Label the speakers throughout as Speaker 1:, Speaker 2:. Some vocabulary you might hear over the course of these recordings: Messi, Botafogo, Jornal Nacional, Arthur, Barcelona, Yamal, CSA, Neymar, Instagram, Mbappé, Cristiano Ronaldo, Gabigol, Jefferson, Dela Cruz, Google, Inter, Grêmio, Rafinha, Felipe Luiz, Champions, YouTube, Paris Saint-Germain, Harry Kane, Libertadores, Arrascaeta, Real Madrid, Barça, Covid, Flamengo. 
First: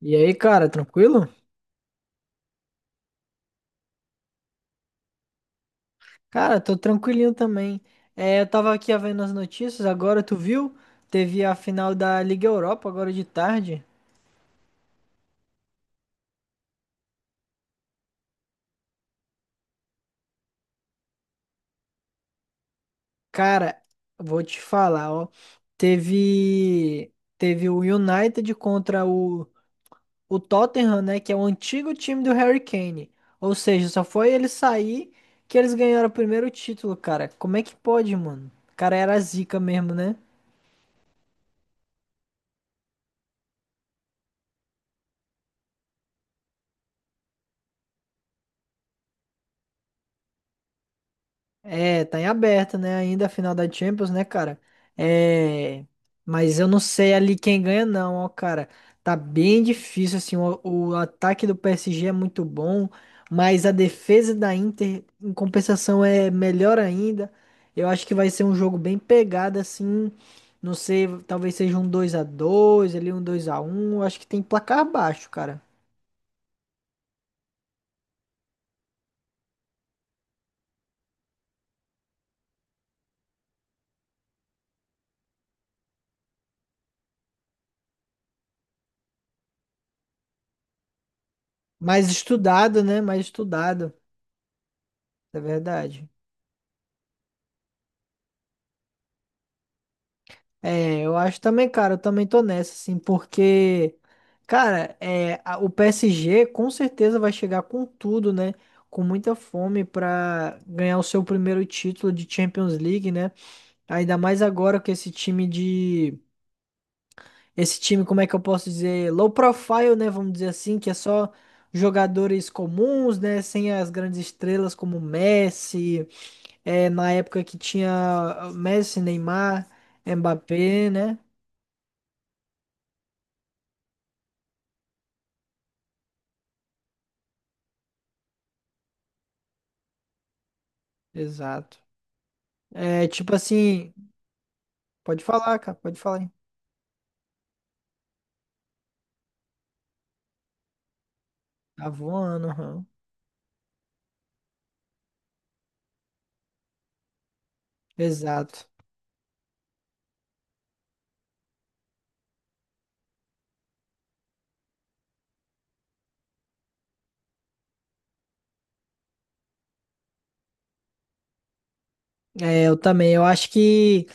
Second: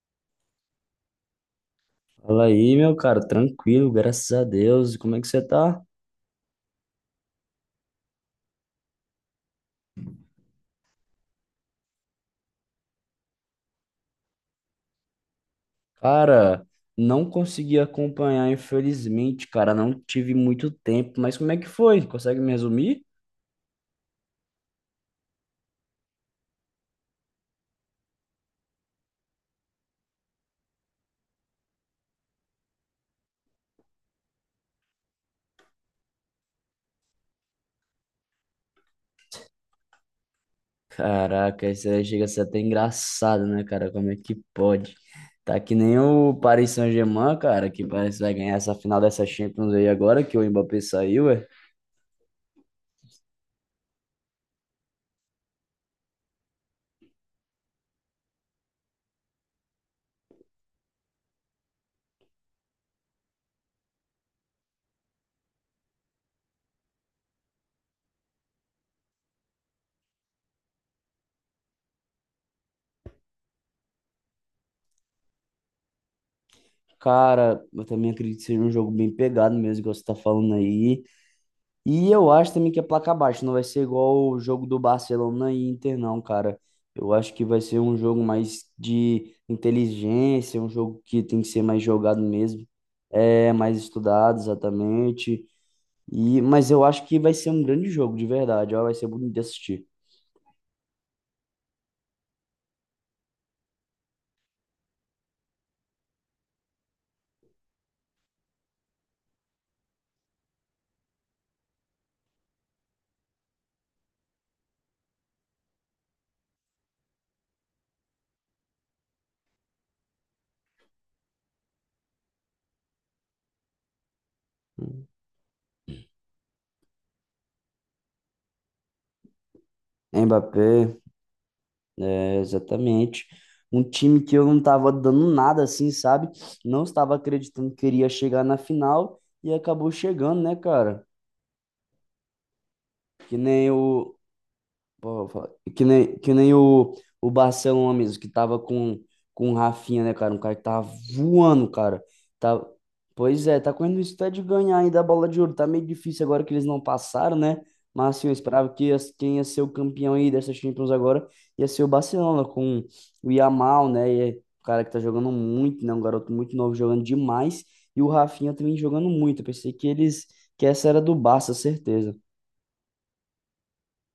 Speaker 1: E aí, cara, tranquilo?
Speaker 2: Fala aí, meu cara, tranquilo, graças a Deus. E como é que você tá?
Speaker 1: Cara, tô tranquilinho também. É, eu tava aqui vendo as notícias, agora tu viu? Teve a final da Liga Europa agora de tarde.
Speaker 2: Cara, não consegui acompanhar, infelizmente, cara, não tive muito tempo, mas como é que foi? Consegue me resumir?
Speaker 1: Cara, vou te falar, ó. Teve teve o United contra o Tottenham, né, que é o antigo time do Harry Kane. Ou seja, só foi ele sair que eles ganharam o primeiro título, cara. Como é que pode, mano? O cara era zica mesmo, né?
Speaker 2: Caraca, isso aí chega a ser até engraçado, né, cara? Como é que pode? Tá que nem o Paris Saint-Germain, cara, que parece que vai ganhar essa final dessa Champions aí agora, que o Mbappé saiu, é.
Speaker 1: É, tá em aberto, né? Ainda a final da Champions, né, cara? É. Mas eu não sei ali quem ganha, não, ó, cara. Tá bem difícil, assim. O ataque do PSG é muito bom, mas a defesa da Inter, em compensação, é melhor ainda. Eu acho que vai ser um jogo bem pegado, assim. Não sei, talvez seja um 2-2, ali um 2x1. Acho que tem placar baixo, cara.
Speaker 2: Cara, eu também acredito que seja um jogo bem pegado mesmo, igual você tá falando aí. E eu acho também que é placa baixa, não vai ser igual o jogo do Barcelona e Inter, não, cara. Eu acho que vai ser um jogo mais de inteligência, um jogo que tem que ser mais
Speaker 1: Mais
Speaker 2: jogado mesmo,
Speaker 1: estudado, né? Mais
Speaker 2: é mais
Speaker 1: estudado,
Speaker 2: estudado
Speaker 1: é
Speaker 2: exatamente.
Speaker 1: verdade.
Speaker 2: E, mas eu acho que vai ser um grande jogo, de verdade, ó, vai ser bonito de assistir.
Speaker 1: É, eu acho também, cara, eu também tô nessa, assim, porque, cara, é, o PSG com certeza vai chegar com tudo, né? Com muita fome pra ganhar o seu primeiro título de Champions League, né? Ainda mais agora que esse time de. Esse time, como é que eu posso dizer? Low profile, né? Vamos dizer assim, que é só jogadores comuns, né? Sem as grandes estrelas como Messi, é, na época que tinha Messi, Neymar,
Speaker 2: Mbappé,
Speaker 1: Mbappé, né?
Speaker 2: é, exatamente. Um time que eu não estava dando nada assim, sabe? Não estava acreditando que iria chegar na final e acabou chegando, né, cara?
Speaker 1: Exato. É tipo
Speaker 2: Que nem
Speaker 1: assim,
Speaker 2: o Pô,
Speaker 1: pode
Speaker 2: vou falar.
Speaker 1: falar, cara,
Speaker 2: Que
Speaker 1: pode
Speaker 2: nem,
Speaker 1: falar. Hein?
Speaker 2: que nem o, o Barcelona mesmo, que tava com o Rafinha, né, cara? Um cara que tava voando,
Speaker 1: Tá
Speaker 2: cara.
Speaker 1: voando,
Speaker 2: Tá...
Speaker 1: aham.
Speaker 2: Pois é, tá correndo isso até de ganhar ainda a bola de ouro. Tá meio difícil agora que eles não passaram, né? Mas assim, eu
Speaker 1: Exato.
Speaker 2: esperava que as- quem ia ser o campeão aí dessa Champions agora ia ser o Barcelona, com o Yamal, né? E é um cara que tá jogando muito, né? Um garoto muito novo jogando demais. E o Rafinha também jogando muito. Eu pensei que eles, que essa era do Barça, certeza.
Speaker 1: É, eu também. Eu acho que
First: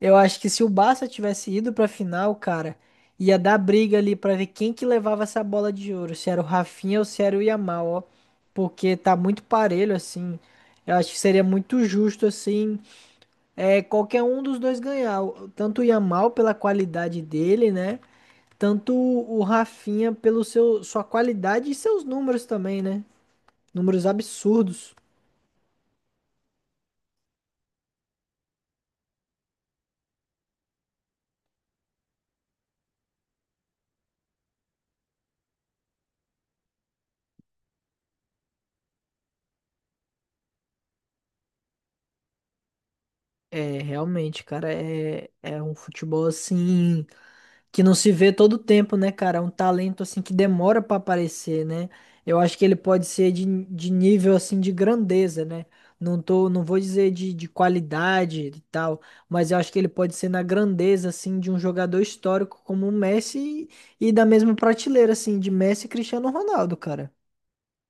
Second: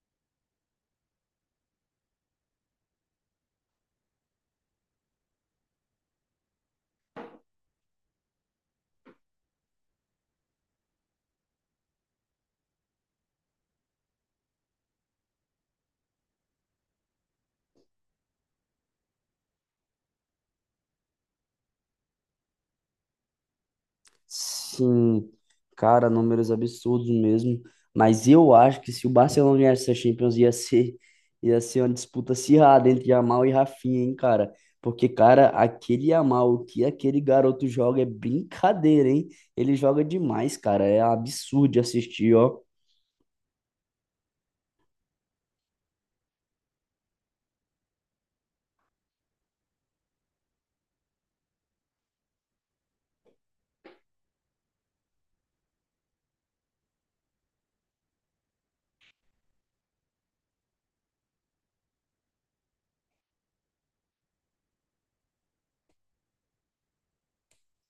Speaker 1: eu acho que se o Barça tivesse ido pra final, cara, ia dar briga ali pra ver quem que levava essa bola de ouro, se era o Rafinha ou se era o Yamal, ó. Porque tá muito parelho assim. Eu acho que seria muito justo assim, é, qualquer um dos dois ganhar, tanto o Yamal pela qualidade dele, né? Tanto o Rafinha pelo seu sua qualidade e seus números também, né? Números absurdos.
Speaker 2: Sim, cara, números absurdos mesmo. Mas eu acho que se o Barcelona ganhasse essa Champions, ia ser uma disputa acirrada entre Yamal e Rafinha, hein, cara? Porque, cara, aquele Yamal, o que aquele garoto joga é brincadeira, hein? Ele joga demais, cara. É absurdo de assistir, ó.
Speaker 1: É, realmente, cara, é, é um futebol assim que não se vê todo tempo, né, cara? É um talento assim que demora pra aparecer, né? Eu acho que ele pode ser de nível assim de grandeza, né? Não tô, não vou dizer de qualidade e tal, mas eu acho que ele pode ser na grandeza assim de um jogador histórico como o Messi e da mesma prateleira assim de Messi e Cristiano Ronaldo, cara.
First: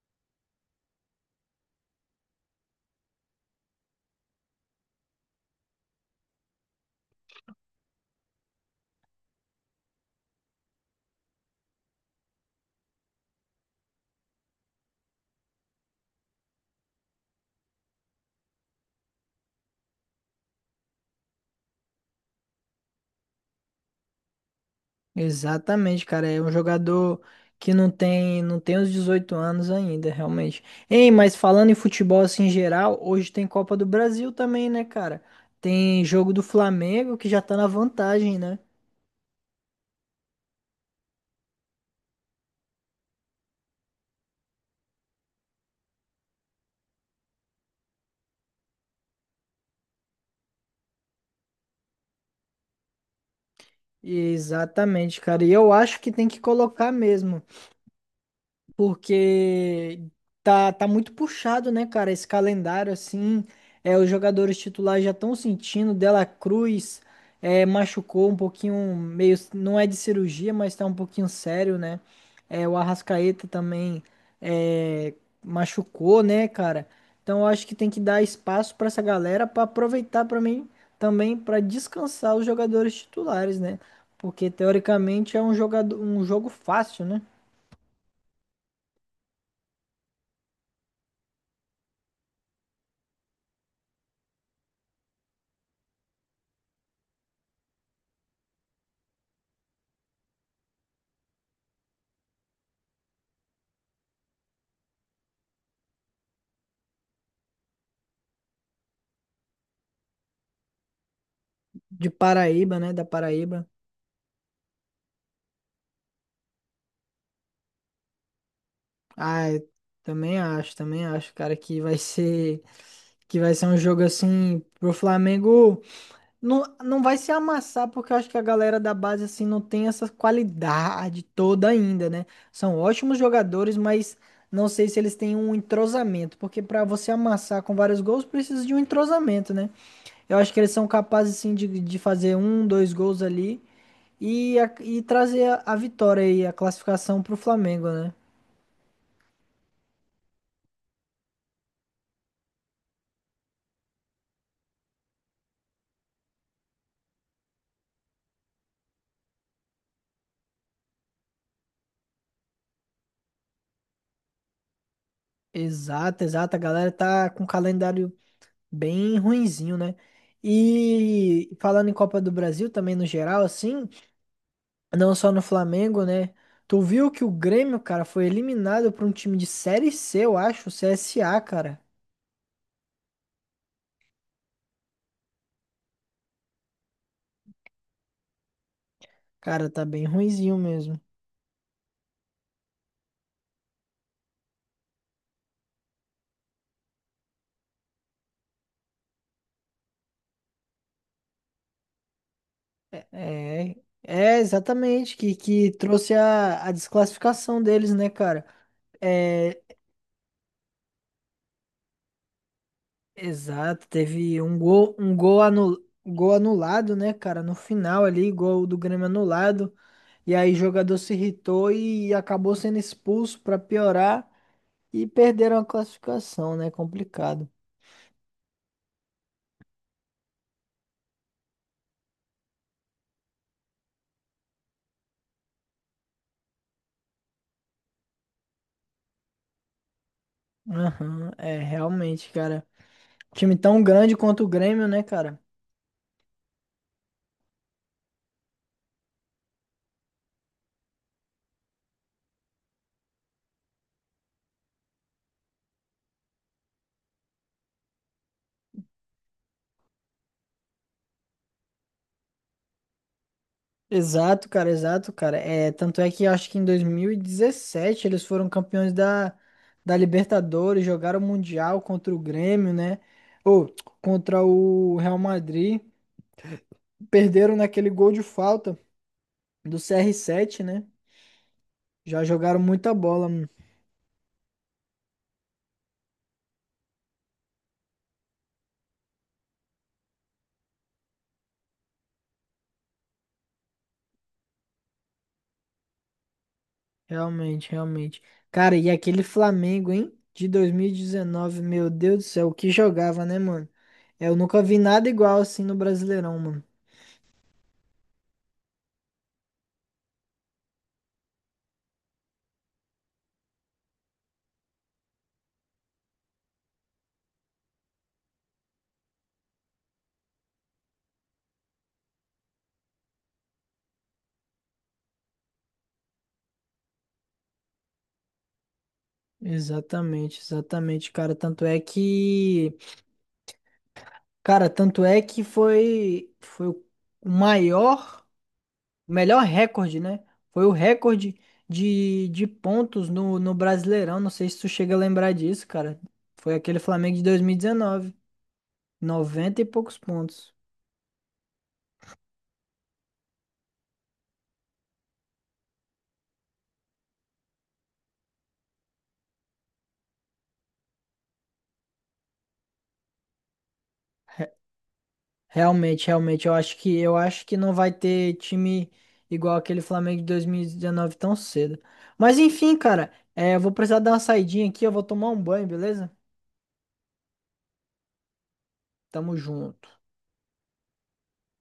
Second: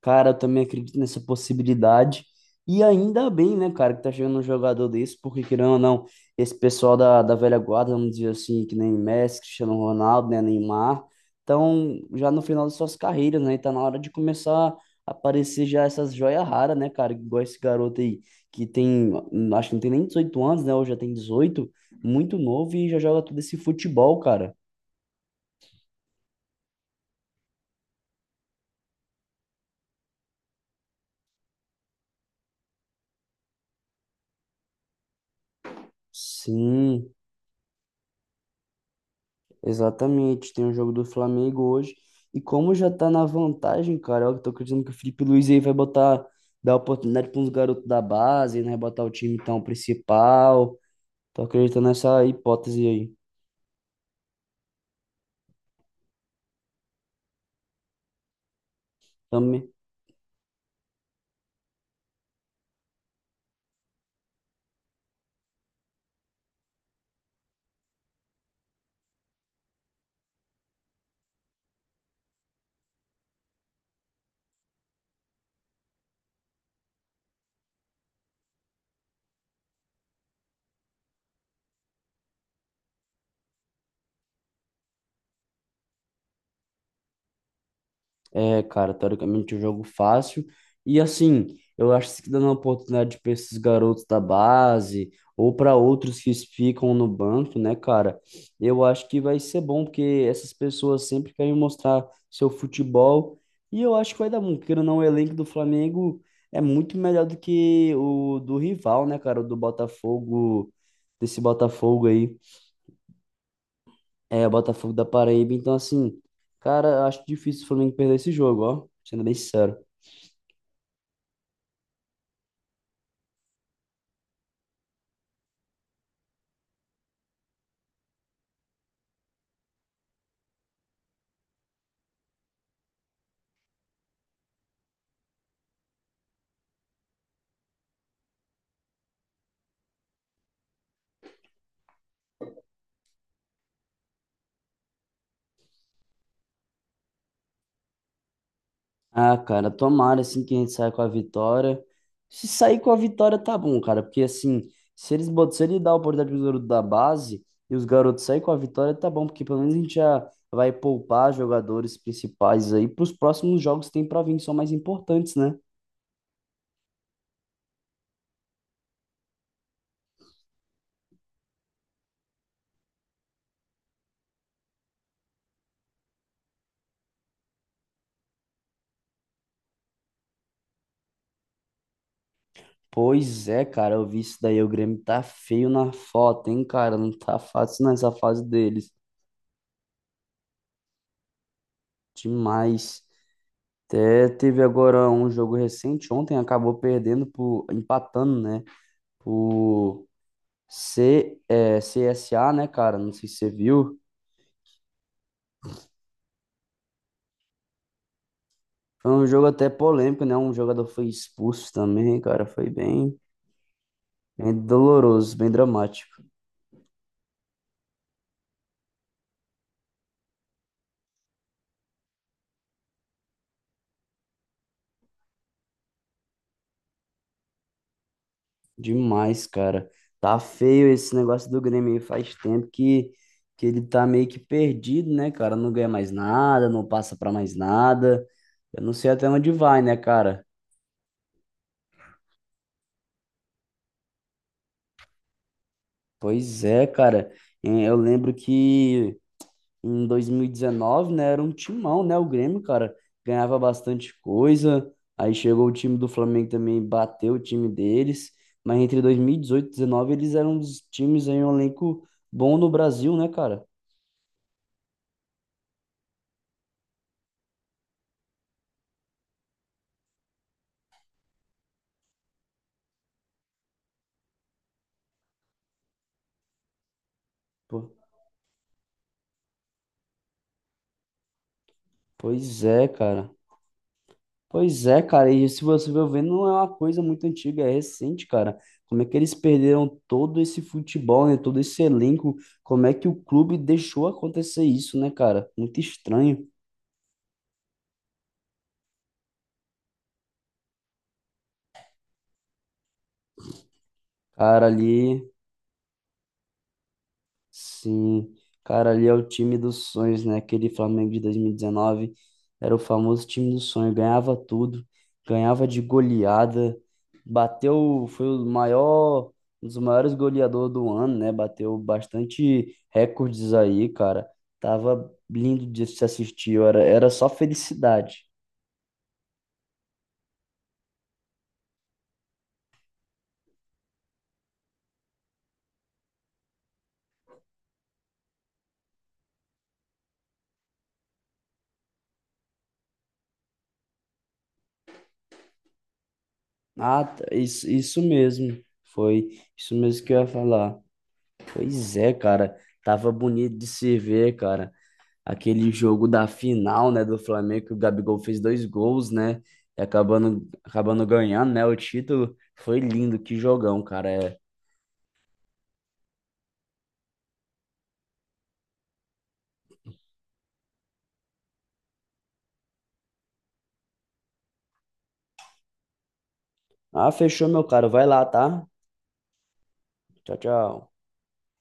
Speaker 2: Cara, eu também acredito nessa possibilidade. E ainda bem, né, cara, que tá chegando um jogador desse, porque querendo ou não, esse pessoal da velha guarda, vamos dizer assim, que nem Messi, Cristiano Ronaldo, né, Neymar, estão já no final das suas carreiras, né? E tá na hora de começar a aparecer já essas joias raras, né, cara? Igual esse garoto aí, que tem, acho que não tem nem 18 anos, né? Ou já tem dezoito, muito novo e já joga todo esse futebol, cara.
Speaker 1: Exatamente, cara. É um jogador que não tem os 18 anos ainda, realmente. Ei, mas falando em futebol assim em geral, hoje tem Copa do Brasil também, né, cara? Tem jogo do
Speaker 2: Sim.
Speaker 1: Flamengo que já tá na vantagem, né?
Speaker 2: Exatamente, tem o jogo do Flamengo hoje. E como já tá na vantagem, cara, eu tô acreditando que o Felipe Luiz aí vai botar, dar oportunidade para uns garotos da base, né? Botar o time então principal. Tô acreditando nessa hipótese aí.
Speaker 1: Exatamente, cara. E eu acho que tem que colocar mesmo.
Speaker 2: Também.
Speaker 1: Porque tá muito puxado, né, cara, esse calendário assim, é, os jogadores titulares já estão sentindo, Dela Cruz é, machucou um pouquinho, meio, não é de cirurgia, mas tá um pouquinho sério, né, é, o Arrascaeta também é, machucou, né, cara, então eu acho que tem que dar espaço pra essa galera pra aproveitar para mim também pra descansar os jogadores titulares, né, porque teoricamente é um jogo fácil, né?
Speaker 2: É, cara, teoricamente é um jogo fácil. E assim, eu acho que dando a oportunidade para esses garotos da base ou para outros que ficam no banco, né, cara? Eu acho que vai ser bom, porque essas pessoas sempre querem mostrar seu futebol. E eu acho que vai dar bom, porque não, o elenco do Flamengo é muito melhor do que o do rival, né, cara? O do Botafogo, desse Botafogo
Speaker 1: De
Speaker 2: aí.
Speaker 1: Paraíba, né? Da Paraíba.
Speaker 2: É, o Botafogo da Paraíba. Então, assim, cara, eu acho difícil o Flamengo perder esse jogo, ó, sendo bem
Speaker 1: Ah, eu
Speaker 2: sincero.
Speaker 1: também acho, cara, que vai ser um jogo assim pro Flamengo não vai se amassar porque eu acho que a galera da base assim não tem essa qualidade toda ainda, né? São ótimos jogadores, mas não sei se eles têm um entrosamento, porque pra você amassar com vários gols precisa de um entrosamento, né? Eu acho que eles são capazes assim de fazer um, dois gols ali. E, e trazer a vitória e a classificação pro Flamengo, né?
Speaker 2: Ah, cara, tomara assim que a gente saia com a vitória. Se sair com a vitória, tá bom, cara, porque assim, se eles botam, se ele dá a oportunidade pro garoto da base e os garotos saírem com a vitória, tá bom, porque pelo menos a gente já vai poupar jogadores principais aí pros próximos jogos que tem pra vir, que são mais importantes, né?
Speaker 1: Exato, exato. A galera tá com um calendário bem ruinzinho, né? E falando em Copa do Brasil também no geral, assim, não só no Flamengo, né? Tu viu que o Grêmio, cara, foi eliminado por um time de Série C, eu acho, o CSA, cara.
Speaker 2: Pois é, cara, eu vi isso daí, o Grêmio tá feio na foto, hein, cara, não tá fácil nessa fase deles.
Speaker 1: Cara, tá bem ruinzinho mesmo.
Speaker 2: Demais. Até teve agora um jogo recente, ontem acabou perdendo por empatando, né? O CSA, né, cara? Não sei se você
Speaker 1: É,
Speaker 2: viu.
Speaker 1: é exatamente, que trouxe a desclassificação deles, né, cara?
Speaker 2: Foi um jogo
Speaker 1: É.
Speaker 2: até polêmico, né? Um jogador foi expulso também, cara. Foi bem,
Speaker 1: Exato, teve
Speaker 2: bem
Speaker 1: um
Speaker 2: doloroso,
Speaker 1: gol,
Speaker 2: bem dramático.
Speaker 1: gol anulado, né, cara? No final ali, gol do Grêmio anulado. E aí o jogador se irritou e acabou sendo expulso pra piorar e perderam a classificação, né? Complicado.
Speaker 2: Demais, cara. Tá feio esse negócio do Grêmio aí. Faz tempo que ele tá meio que perdido, né, cara? Não ganha mais nada, não passa pra mais nada. Eu não sei até onde vai, né, cara?
Speaker 1: Aham, é, realmente, cara. Time tão grande quanto o Grêmio, né, cara?
Speaker 2: Pois é, cara. Eh, eu lembro que em 2019, né? Era um timão, né? O Grêmio, cara, ganhava bastante coisa. Aí chegou o time do Flamengo também, bateu o time deles. Mas entre dois mil e 2019, eles eram os times aí, um elenco bom no Brasil, né, cara?
Speaker 1: Exato, cara, exato, cara. É, tanto é que eu acho que em 2017 eles foram campeões da Libertadores, jogaram o Mundial contra o Grêmio, né? Ou contra o Real Madrid. Perderam
Speaker 2: Pô,
Speaker 1: naquele gol de falta do CR7, né? Já jogaram
Speaker 2: pois é,
Speaker 1: muita bola,
Speaker 2: cara.
Speaker 1: mano.
Speaker 2: Pois é, cara. E se você for ver, não é uma coisa muito antiga, é recente, cara. Como é que eles perderam todo esse futebol, né? Todo esse elenco. Como é que o clube deixou acontecer isso, né, cara? Muito estranho.
Speaker 1: Realmente, realmente. Cara, e aquele Flamengo, hein? De 2019, meu Deus do céu, o que jogava, né, mano? Eu nunca
Speaker 2: Cara,
Speaker 1: vi nada
Speaker 2: ali...
Speaker 1: igual assim no Brasileirão, mano.
Speaker 2: Sim, cara, ali é o time dos sonhos, né? Aquele Flamengo de 2019 era o famoso time do sonho, ganhava tudo, ganhava de goleada, bateu, foi o maior, um dos maiores goleadores do ano, né? Bateu bastante recordes aí, cara. Tava lindo de se assistir, era, era só felicidade.
Speaker 1: Exatamente, exatamente, cara. Tanto é que, cara, tanto é que foi o maior, o melhor recorde, né? Foi o recorde de pontos no Brasileirão. Não sei se tu chega a lembrar disso, cara. Foi aquele
Speaker 2: Ah,
Speaker 1: Flamengo de
Speaker 2: tá,
Speaker 1: dois mil e
Speaker 2: isso
Speaker 1: dezenove,
Speaker 2: mesmo, foi
Speaker 1: noventa e
Speaker 2: isso
Speaker 1: poucos
Speaker 2: mesmo que eu ia
Speaker 1: pontos.
Speaker 2: falar. Pois é, cara, tava bonito de se ver, cara. Aquele jogo da final, né, do Flamengo, que o Gabigol fez dois gols, né, e acabando, acabando ganhando, né, o título. Foi lindo, que jogão, cara. É.
Speaker 1: Re- Realmente, realmente, eu acho que não vai ter time igual aquele Flamengo de 2019 tão cedo. Mas enfim, cara, é, eu vou precisar dar uma saidinha aqui, eu vou tomar um banho, beleza?
Speaker 2: Ah, fechou, meu caro. Vai lá, tá?
Speaker 1: Tamo junto.
Speaker 2: Tchau, tchau.